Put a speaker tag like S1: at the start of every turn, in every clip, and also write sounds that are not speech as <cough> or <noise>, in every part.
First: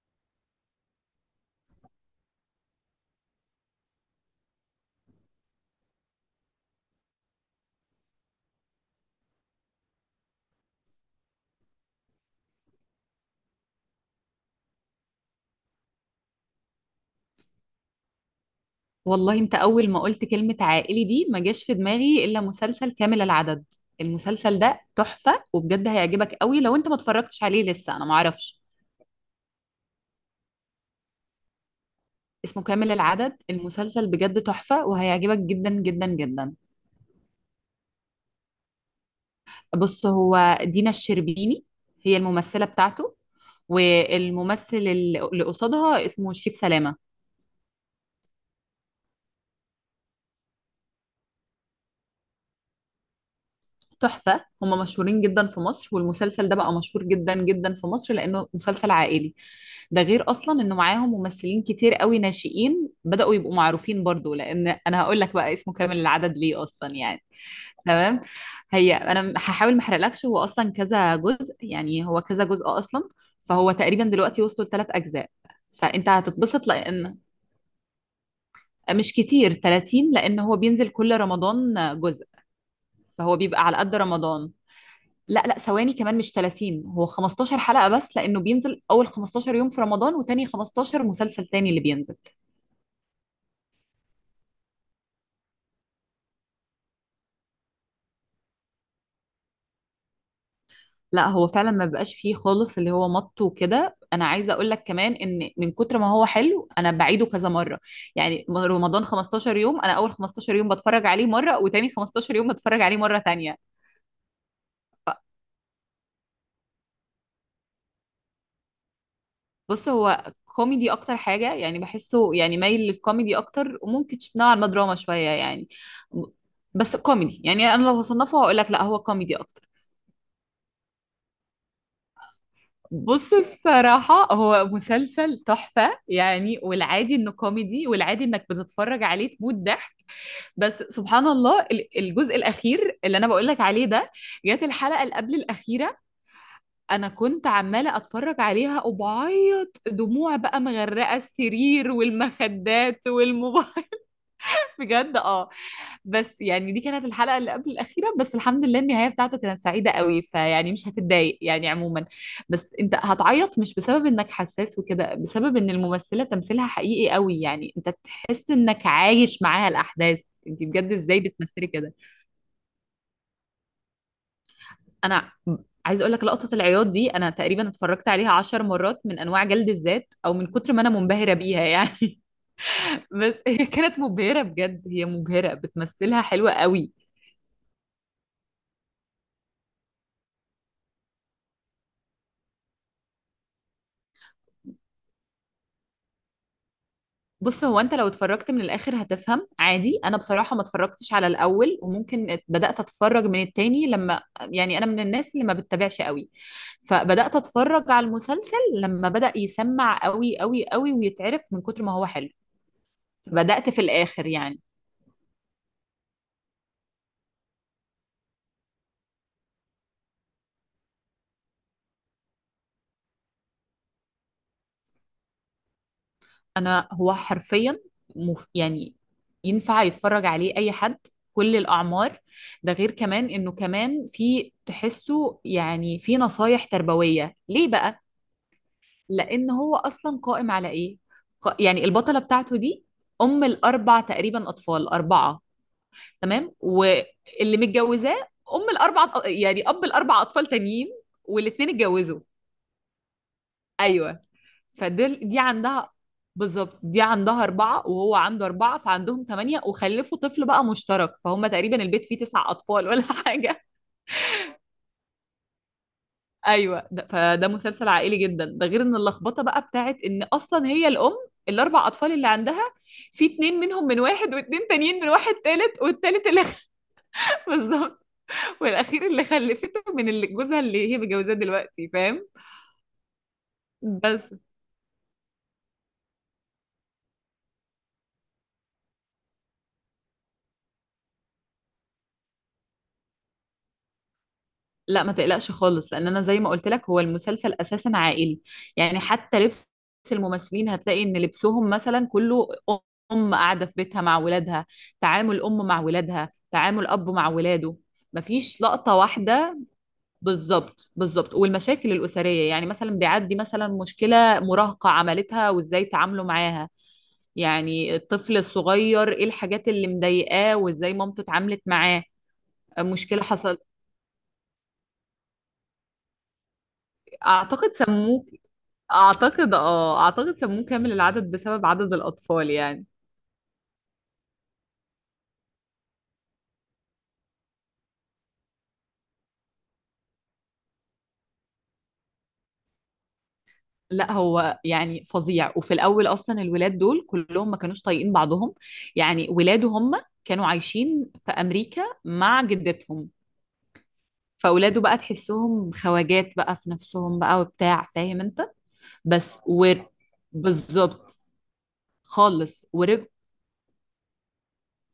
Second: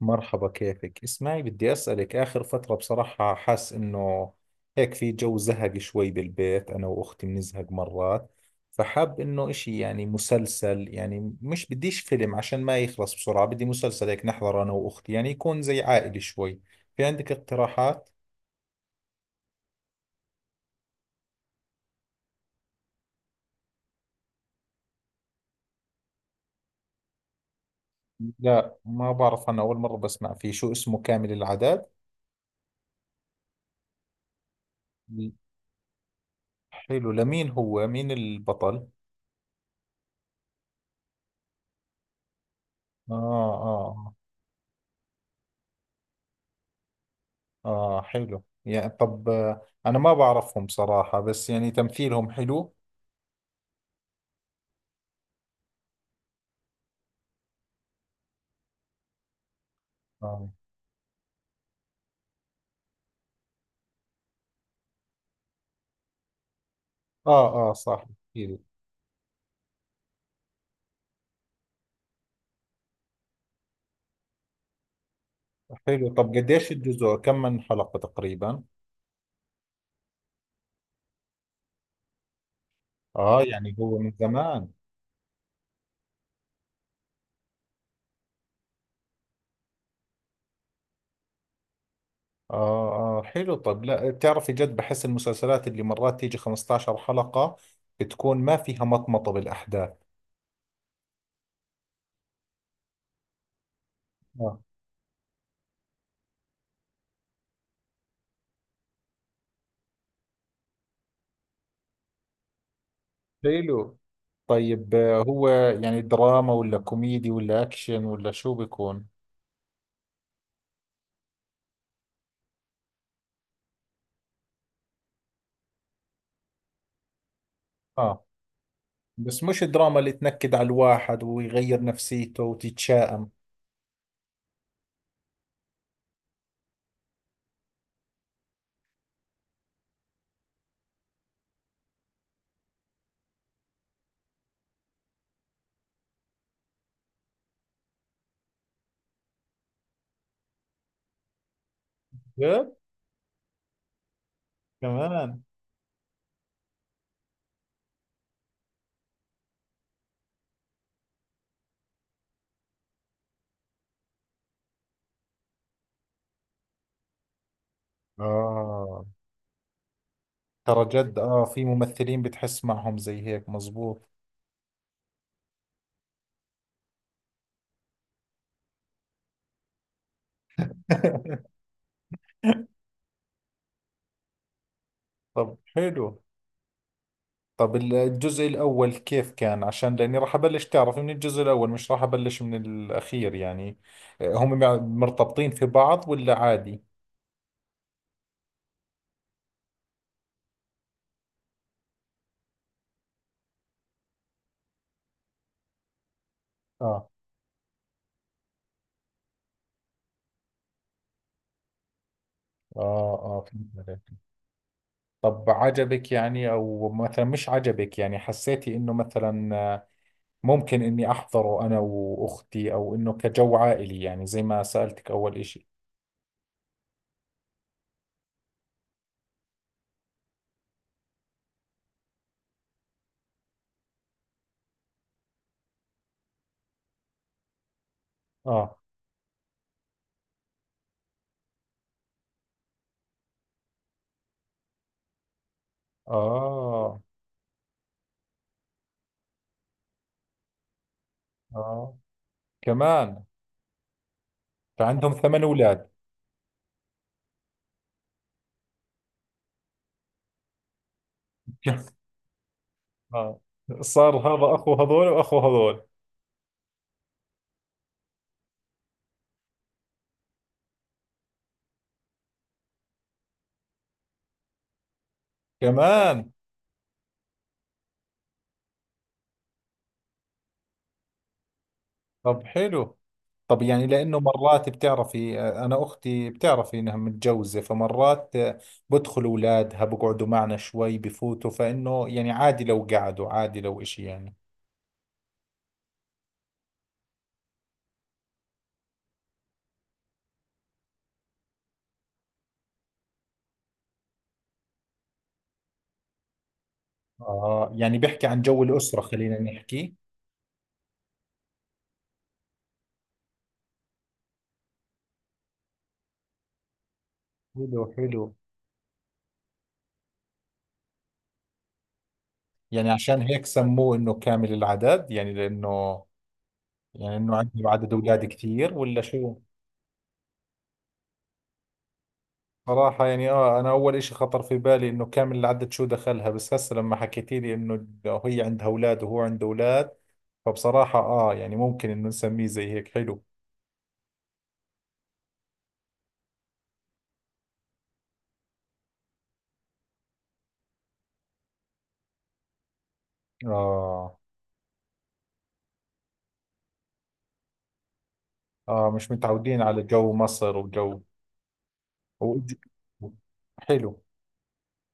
S1: مرحبا، كيفك؟ اسمعي، بدي أسألك. آخر فترة بصراحة حاس إنه هيك في جو زهق شوي بالبيت، أنا وأختي بنزهق مرات. فحاب إنه إشي، يعني مسلسل، يعني مش بديش فيلم عشان ما يخلص بسرعة. بدي مسلسل هيك نحضر أنا وأختي، يعني يكون زي عائلي شوي. في عندك اقتراحات؟
S2: والله انت اول ما قلت كلمة عائلي دي ما جاش في دماغي الا مسلسل كامل العدد. المسلسل ده تحفة وبجد هيعجبك قوي لو انت ما اتفرجتش عليه لسه، انا ما اعرفش.
S1: لا ما بعرف، أنا أول مرة بسمع فيه. شو اسمه؟ كامل العدد؟
S2: اسمه كامل العدد، المسلسل بجد تحفة وهيعجبك جدا جدا جدا.
S1: حلو، لمين هو؟ مين البطل؟
S2: بص، هو دينا الشربيني هي الممثلة
S1: آه.
S2: بتاعته،
S1: آه.
S2: والممثل اللي قصادها اسمه شريف سلامة.
S1: آه حلو يعني. طب آه، أنا ما بعرفهم صراحة، بس يعني تمثيلهم حلو.
S2: تحفة، هم مشهورين جدا في مصر، والمسلسل ده بقى مشهور جدا جدا في مصر لأنه مسلسل عائلي. ده غير
S1: آه.
S2: أصلا إنه معاهم ممثلين كتير قوي ناشئين بدأوا يبقوا معروفين برضو. لأن أنا هقول لك بقى اسمه كامل العدد ليه أصلا يعني.
S1: آه آه صح.
S2: تمام.
S1: أكيد.
S2: هي أنا هحاول ما أحرقلكش. هو أصلا كذا جزء يعني، هو كذا جزء أصلا. فهو تقريبا دلوقتي وصلوا لثلاث أجزاء،
S1: حلو.
S2: فأنت
S1: طب
S2: هتتبسط.
S1: قديش الجزء؟
S2: لأن
S1: كم من حلقة تقريبا؟
S2: مش كتير 30، لأن هو بينزل كل رمضان جزء، فهو
S1: آه
S2: بيبقى
S1: يعني
S2: على قد
S1: هو من
S2: رمضان.
S1: زمان.
S2: لا لا، ثواني، كمان مش 30، هو 15 حلقة بس، لأنه بينزل أول 15 يوم في رمضان، وتاني 15 مسلسل تاني اللي بينزل.
S1: آه آه حلو. طب لا، بتعرفي جد بحس المسلسلات اللي مرات تيجي 15 حلقة بتكون ما فيها مطمطة بالأحداث.
S2: لا هو فعلا ما بقاش فيه خالص اللي هو مط وكده. أنا عايزة
S1: آه.
S2: أقول لك كمان إن من كتر ما هو حلو أنا بعيده كذا مرة، يعني رمضان 15 يوم، أنا أول 15 يوم بتفرج عليه مرة، وتاني 15 يوم بتفرج عليه مرة تانية.
S1: حلو. طيب آه، هو يعني دراما ولا كوميدي ولا أكشن ولا شو بيكون؟
S2: بص هو كوميدي أكتر حاجة، يعني بحسه يعني مايل للكوميدي أكتر، وممكن نوعا ما دراما شوية يعني، بس كوميدي. يعني أنا لو
S1: آه.
S2: هصنفه هقول لك لا، هو كوميدي
S1: بس
S2: أكتر.
S1: مش دراما اللي تنكد على الواحد ويغير نفسيته وتتشائم.
S2: بص الصراحة هو مسلسل تحفة يعني، والعادي انه كوميدي، والعادي انك بتتفرج عليه تموت ضحك. بس سبحان الله الجزء الأخير اللي أنا بقولك عليه ده، جت الحلقة اللي قبل الأخيرة أنا كنت عمالة أتفرج عليها وبعيط دموع بقى مغرقة السرير
S1: جد؟
S2: والمخدات والموبايل. بجد
S1: كمان.
S2: اه. بس يعني دي كانت الحلقة اللي قبل الأخيرة بس، الحمد لله النهاية بتاعته كانت سعيدة قوي، فيعني مش هتتضايق يعني عموما. بس انت هتعيط مش بسبب انك حساس وكده، بسبب ان الممثلة تمثيلها حقيقي قوي، يعني انت تحس انك
S1: آه
S2: عايش معاها الأحداث. انت
S1: ترى
S2: بجد
S1: جد،
S2: ازاي
S1: آه في
S2: بتمثلي كده.
S1: ممثلين بتحس معهم زي هيك، مزبوط.
S2: انا عايز اقول لك لقطة العياط دي انا تقريبا اتفرجت عليها عشر مرات، من انواع جلد الذات او من كتر ما انا منبهرة
S1: <laughs>
S2: بيها يعني. <laughs> بس هي كانت مبهرة بجد، هي مبهرة،
S1: طب حلو.
S2: بتمثلها حلوة قوي.
S1: طب الجزء الأول كيف كان؟ عشان لأني راح أبلش، تعرف، من الجزء الأول، مش راح أبلش من الأخير يعني. آه، هم مرتبطين في بعض ولا عادي؟
S2: بص هو انت لو اتفرجت من الاخر هتفهم عادي. انا بصراحه ما اتفرجتش على الاول، وممكن بدات اتفرج من التاني لما، يعني انا من الناس اللي ما بتتابعش قوي،
S1: آه.
S2: فبدات اتفرج على المسلسل لما بدا يسمع قوي قوي قوي ويتعرف من كتر ما هو حلو،
S1: آه. آه
S2: فبدات في
S1: فهمت عليك.
S2: الاخر يعني.
S1: طب عجبك يعني أو مثلا مش عجبك؟ يعني حسيتي إنه مثلا ممكن إني أحضره أنا وأختي، أو إنه كجو عائلي، يعني زي ما سألتك أول إشي.
S2: انا هو حرفيا يعني ينفع يتفرج عليه اي حد، كل الاعمار. ده غير كمان انه كمان في تحسه يعني في نصايح تربويه ليه بقى.
S1: آه.
S2: لان هو اصلا قائم على ايه، يعني البطله بتاعته دي ام الاربع تقريبا اطفال، اربعه، تمام،
S1: آه.
S2: واللي متجوزاه ام الاربع يعني اب الاربع اطفال تانيين، والاتنين
S1: آه.
S2: اتجوزوا.
S1: كمان.
S2: ايوه،
S1: فعندهم
S2: فدول دي
S1: 8 أولاد.
S2: عندها، بالظبط دي عندها أربعة وهو عنده أربعة، فعندهم ثمانية، وخلفوا طفل بقى مشترك، فهم تقريبا
S1: <laughs>
S2: البيت فيه تسع أطفال ولا <laughs>
S1: آه.
S2: حاجة.
S1: صار هذا أخو هذول وأخو هذول.
S2: ايوه ده، فده مسلسل عائلي جدا. ده غير ان اللخبطه بقى بتاعت ان اصلا هي الام الاربع اطفال اللي عندها، في اتنين منهم من واحد، واتنين تانيين من واحد تالت، والتالت
S1: كمان.
S2: اللي <laughs> بالظبط، والاخير اللي خلفته من اللي جوزها اللي هي متجوزاه دلوقتي، فاهم.
S1: طب حلو. طب يعني لأنه
S2: بس
S1: مرات بتعرفي آه، أنا أختي بتعرفي إنها متجوزة، فمرات آه، بدخل أولادها بقعدوا معنا شوي، بفوتوا، فإنه يعني عادي لو قعدوا، عادي لو إشي يعني.
S2: لا ما تقلقش خالص، لان انا زي ما قلت لك هو المسلسل اساسا عائلي، يعني حتى لبس الممثلين هتلاقي ان لبسهم مثلا كله ام قاعده في بيتها مع ولادها، تعامل ام مع ولادها، تعامل اب مع
S1: آه
S2: ولاده.
S1: يعني بيحكي عن
S2: مفيش
S1: جو
S2: لقطه
S1: الأسرة، خلينا
S2: واحده.
S1: نحكي.
S2: بالظبط بالظبط، والمشاكل الاسريه، يعني مثلا بيعدي مثلا مشكله مراهقه عملتها وازاي تعاملوا معاها،
S1: حلو
S2: يعني
S1: حلو.
S2: الطفل الصغير ايه الحاجات اللي مضايقاه وازاي مامته اتعاملت معاه.
S1: يعني عشان
S2: مشكله
S1: هيك
S2: حصل.
S1: سموه انه كامل العدد، يعني لانه يعني انه عندي
S2: اعتقد
S1: عدد اولاد
S2: سموه،
S1: كثير، ولا شو؟
S2: اعتقد اه، اعتقد سموه كامل العدد بسبب عدد الاطفال يعني.
S1: صراحة يعني اه، انا اول اشي خطر في بالي انه كامل العدد شو دخلها، بس هسه لما حكيتي لي انه هي عندها اولاد وهو عنده اولاد، فبصراحة اه، يعني ممكن انه نسميه زي هيك. حلو.
S2: لا هو يعني فظيع، وفي الاول اصلا الولاد دول كلهم ما كانوش طايقين بعضهم، يعني ولاده هم كانوا عايشين في امريكا مع جدتهم،
S1: اه
S2: فاولاده بقى تحسهم خواجات بقى في نفسهم بقى وبتاع، فاهم انت.
S1: اه مش
S2: بس
S1: متعودين
S2: و
S1: على جو مصر وجو.
S2: بالظبط
S1: و-
S2: خالص ورجعوا.
S1: حلو.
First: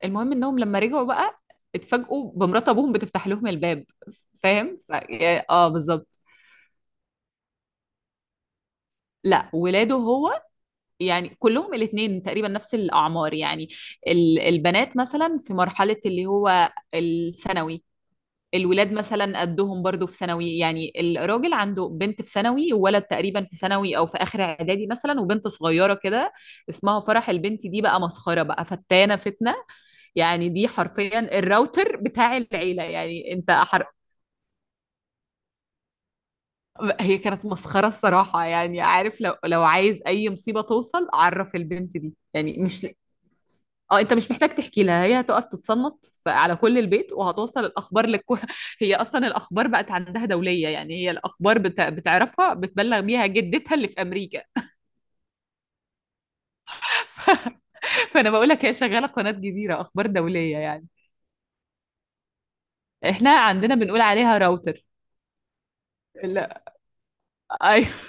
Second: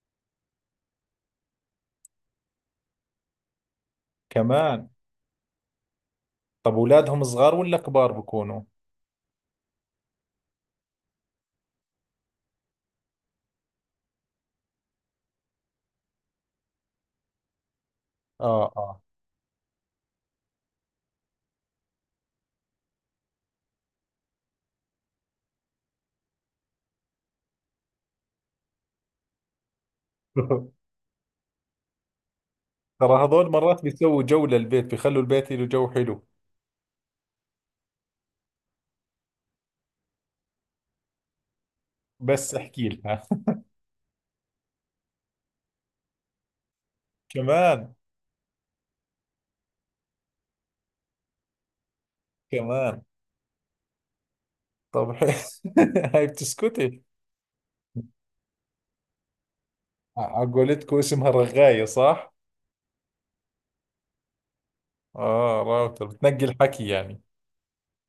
S2: المهم انهم لما رجعوا بقى اتفاجئوا بمرات ابوهم بتفتح لهم الباب، فاهم
S1: كمان.
S2: اه بالظبط.
S1: طب اولادهم صغار ولا كبار بكونوا؟
S2: لا ولاده هو يعني كلهم الاثنين تقريبا نفس الأعمار، يعني البنات مثلا في مرحلة اللي هو الثانوي،
S1: اه
S2: الولاد
S1: اه.
S2: مثلا قدهم برضو في ثانوي، يعني الراجل عنده بنت في ثانوي وولد تقريبا في ثانوي او في اخر اعدادي مثلا وبنت صغيره كده اسمها فرح. البنت دي بقى مسخره بقى، فتانه فتنه، يعني دي
S1: <laughs>
S2: حرفيا الراوتر بتاع العيله،
S1: ترى
S2: يعني
S1: هذول
S2: انت
S1: مرات بيسووا جو للبيت، بيخلوا البيت له جو حلو.
S2: هي كانت مسخره الصراحه. يعني عارف لو عايز اي مصيبه توصل، عرف البنت دي
S1: بس
S2: يعني، مش
S1: احكي لها. <laughs>
S2: اه، انت مش محتاج تحكي لها، هي هتقف تتصنت على كل البيت وهتوصل
S1: كمان.
S2: الاخبار لكل <laughs> هي اصلا الاخبار بقت عندها دوليه يعني، هي الاخبار بتعرفها، بتبلغ
S1: كمان.
S2: بيها جدتها اللي في امريكا.
S1: طب حلو. <laughs> هاي بتسكتي.
S2: <laughs> فانا بقول لك هي شغاله قناه جزيره اخبار
S1: على
S2: دوليه يعني.
S1: قولتكم اسمها رغاية صح؟
S2: احنا عندنا بنقول عليها راوتر.
S1: اه راوتر بتنقي
S2: لا،
S1: الحكي يعني.
S2: ايوه،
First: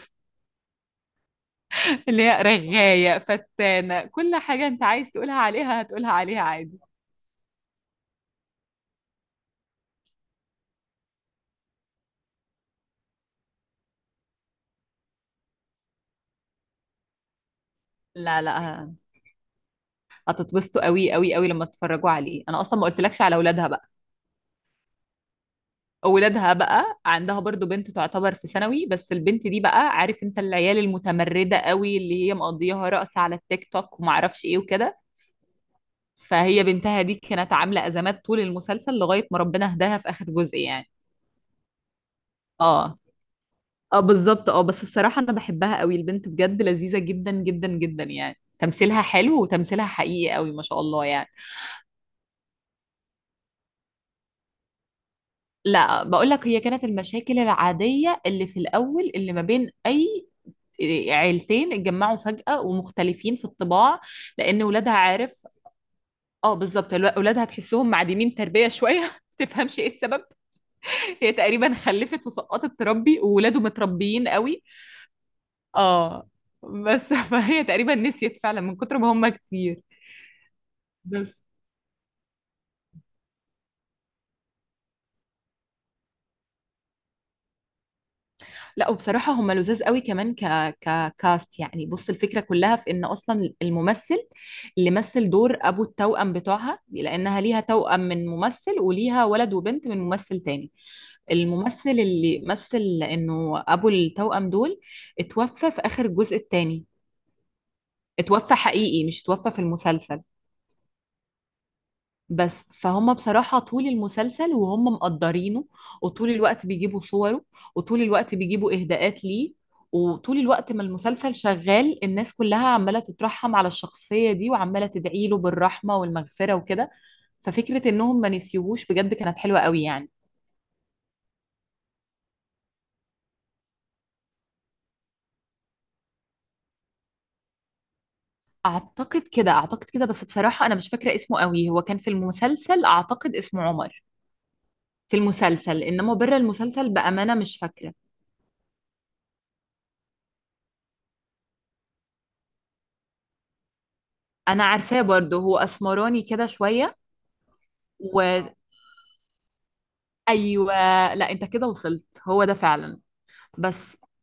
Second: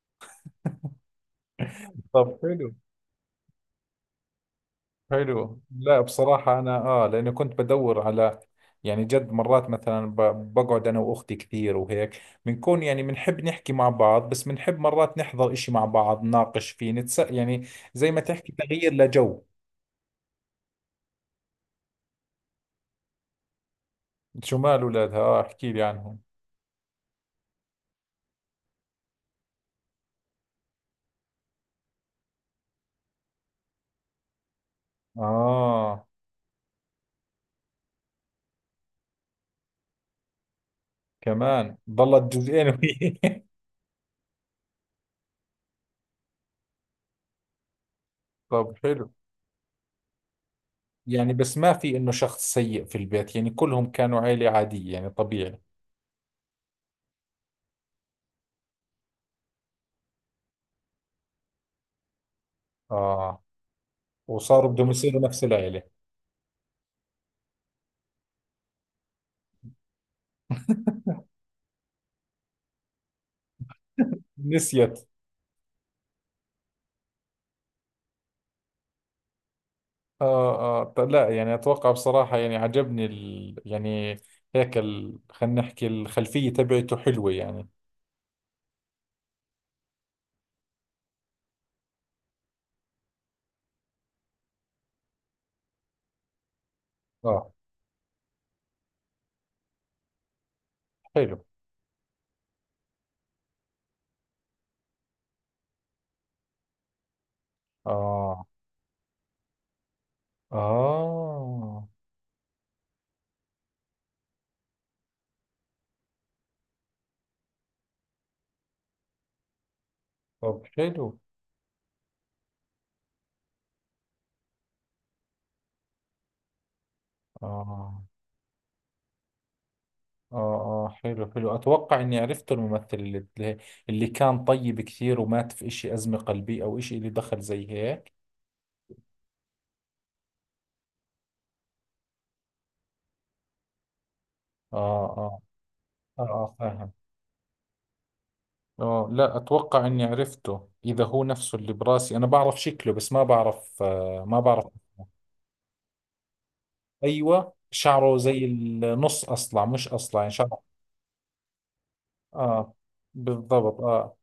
S2: <laughs> اللي
S1: طب
S2: هي
S1: حلو.
S2: رغايه فتانه، كل حاجه انت عايز تقولها
S1: حلو
S2: عليها
S1: لا
S2: هتقولها عليها
S1: بصراحة أنا
S2: عادي.
S1: آه، لأنه كنت بدور على يعني جد مرات، مثلا بقعد أنا وأختي كثير، وهيك بنكون يعني بنحب نحكي مع بعض، بس بنحب مرات نحضر إشي مع بعض نناقش فيه نتس يعني. زي ما
S2: لا
S1: تحكي
S2: لا،
S1: تغيير لجو.
S2: هتتبسطوا قوي قوي قوي لما تتفرجوا عليه. انا اصلا ما قلتلكش على اولادها.
S1: شو مال اولادها؟ اه احكي لي عنهم.
S2: ولادها بقى عندها برضو بنت تعتبر في ثانوي، بس البنت دي بقى عارف انت العيال المتمردة قوي، اللي هي مقضياها رقص على التيك توك ومعرفش ايه وكده.
S1: اه
S2: فهي بنتها دي كانت عاملة أزمات طول المسلسل لغاية ما ربنا هداها في آخر جزء يعني.
S1: كمان ضلت جزئين
S2: اه
S1: وهي.
S2: اه بالظبط اه، بس بصراحة أنا بحبها قوي البنت، بجد لذيذة جدا جدا جدا، يعني
S1: <laughs> طب
S2: تمثيلها
S1: حلو.
S2: حلو وتمثيلها حقيقي قوي ما شاء الله يعني.
S1: يعني بس ما في انه شخص سيء في البيت يعني، كلهم كانوا عيلة عادية يعني طبيعي.
S2: لا بقول لك هي كانت المشاكل العادية اللي في الأول اللي ما بين أي عيلتين اتجمعوا فجأة ومختلفين
S1: اه
S2: في الطباع. لأن
S1: وصاروا بدهم
S2: ولادها
S1: يصيروا
S2: عارف،
S1: نفس العيلة.
S2: اه بالظبط، ولادها تحسهم معدمين تربية شوية <laughs> تفهمش ايه السبب.
S1: <laughs>
S2: هي تقريبا خلفت وسقطت تربي، وولاده متربيين قوي.
S1: نسيت.
S2: اه، بس <laughs> فهي تقريبا نسيت فعلا من كتر ما هم كتير.
S1: اه اه لا
S2: بس
S1: يعني اتوقع بصراحة يعني عجبني يعني هيك خلينا نحكي الخلفية تبعته حلوة يعني.
S2: لا، وبصراحة هم لذاذ قوي كمان ككاست يعني. بص الفكرة كلها في ان اصلا الممثل اللي مثل دور ابو التوأم بتوعها، لانها
S1: اه.
S2: ليها توأم من ممثل وليها ولد وبنت من ممثل تاني،
S1: حلو.
S2: الممثل اللي مثل انه ابو التوأم دول اتوفى في اخر الجزء الثاني.
S1: اه
S2: اتوفى حقيقي مش اتوفى في المسلسل.
S1: اه.
S2: بس فهم بصراحة طول المسلسل وهم مقدرينه، وطول الوقت بيجيبوا صوره، وطول الوقت بيجيبوا إهداءات ليه، وطول
S1: طب
S2: الوقت ما
S1: حلو.
S2: المسلسل شغال الناس كلها عمالة تترحم على الشخصية دي وعمالة تدعي له بالرحمة والمغفرة وكده. ففكرة
S1: اه
S2: انهم ما نسيوهوش بجد كانت حلوة قوي يعني.
S1: اه اه حلو حلو، اتوقع اني عرفت الممثل اللي كان طيب كثير ومات في اشي ازمة قلبية او اشي، اللي دخل زي هيك.
S2: اعتقد كده، اعتقد كده، بس بصراحة انا مش فاكرة اسمه قوي. هو كان في المسلسل اعتقد اسمه عمر،
S1: اه.
S2: في
S1: اه.
S2: المسلسل، انما
S1: اه
S2: بره
S1: آه،
S2: المسلسل
S1: فاهم.
S2: بأمانة مش فاكرة.
S1: اه لا اتوقع اني عرفته اذا هو نفسه اللي براسي، انا بعرف شكله بس ما بعرف، آه ما
S2: انا
S1: بعرف.
S2: عارفاه برضه، هو اسمراني كده شوية،
S1: ايوه شعره زي
S2: وايوه
S1: النص اصلع مش اصلع يعني شعره.
S2: لا انت كده وصلت، هو ده
S1: اه
S2: فعلا.
S1: بالضبط
S2: بس
S1: اه.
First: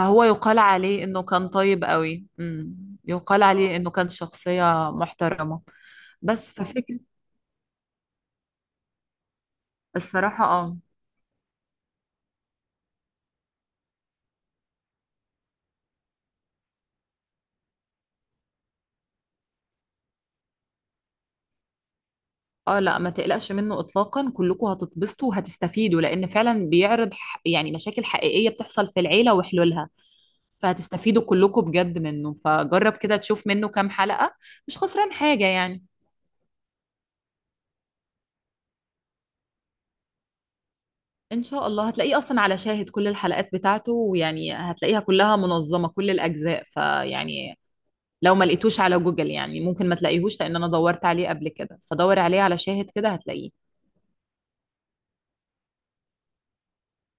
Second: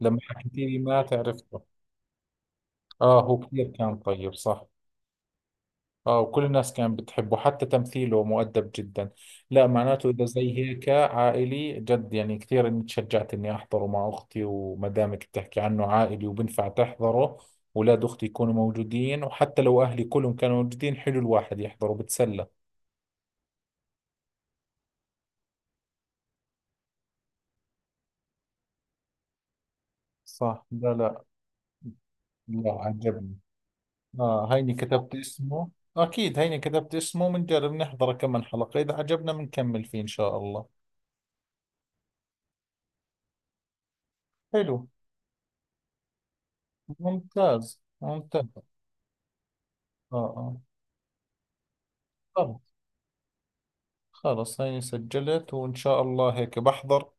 S1: لما حكيت
S2: يقال
S1: لي
S2: عليه
S1: مات
S2: انه كان
S1: عرفته.
S2: طيب قوي امم،
S1: اه هو
S2: يقال
S1: كثير
S2: عليه انه
S1: كان
S2: كان
S1: طيب صح.
S2: شخصية محترمة.
S1: اه وكل
S2: بس
S1: الناس كانت
S2: ففكرة
S1: بتحبه، حتى تمثيله مؤدب جدا. لا معناته اذا
S2: الصراحة
S1: زي
S2: اه،
S1: هيك عائلي جد، يعني كثير اني تشجعت اني احضره مع اختي، وما دامك بتحكي عنه عائلي وبنفع تحضره، اولاد اختي يكونوا موجودين، وحتى لو اهلي كلهم كانوا موجودين، حلو الواحد يحضره بتسلى.
S2: اه لا ما تقلقش منه اطلاقا، كلكم هتتبسطوا وهتستفيدوا، لان فعلا بيعرض يعني مشاكل حقيقية بتحصل في العيلة وحلولها،
S1: صح. لا
S2: فهتستفيدوا
S1: لا.
S2: كلكم بجد منه.
S1: لا
S2: فجرب كده
S1: عجبني.
S2: تشوف منه كام حلقة،
S1: اه هيني
S2: مش خسران
S1: كتبت
S2: حاجة
S1: اسمه.
S2: يعني.
S1: اكيد هيني كتبت اسمه، بنجرب نحضره كم من حلقة، اذا عجبنا بنكمل فيه ان شاء الله.
S2: ان شاء الله هتلاقيه اصلا على شاهد كل الحلقات بتاعته، ويعني
S1: حلو.
S2: هتلاقيها كلها منظمة كل الاجزاء فيعني،
S1: ممتاز
S2: لو ما
S1: ممتاز.
S2: لقيتوش على جوجل يعني ممكن ما
S1: اه
S2: تلاقيهوش،
S1: اه
S2: لان انا دورت عليه قبل كده، فدور عليه على
S1: طبعا.
S2: شاهد كده هتلاقيه.
S1: خلاص هيني سجلت، وإن شاء الله هيك بحضر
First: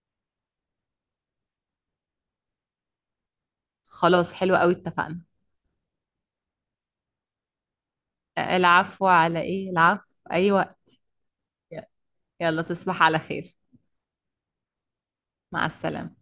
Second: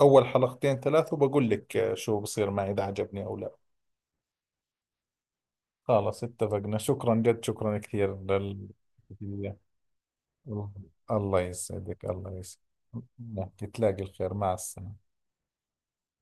S1: أول حلقتين ثلاث، وبقول لك آه، شو بصير معي إذا عجبني أو لا.
S2: خلاص حلو قوي، اتفقنا.
S1: خلاص اتفقنا، شكرا جد، شكرا كثير
S2: العفو، على
S1: الله.
S2: ايه العفو. ايوه،
S1: الله يسعدك، الله
S2: يلا
S1: يسعدك.
S2: تصبح على خير.
S1: نحكي تلاقي الخير، مع السلامة.
S2: مع السلامة.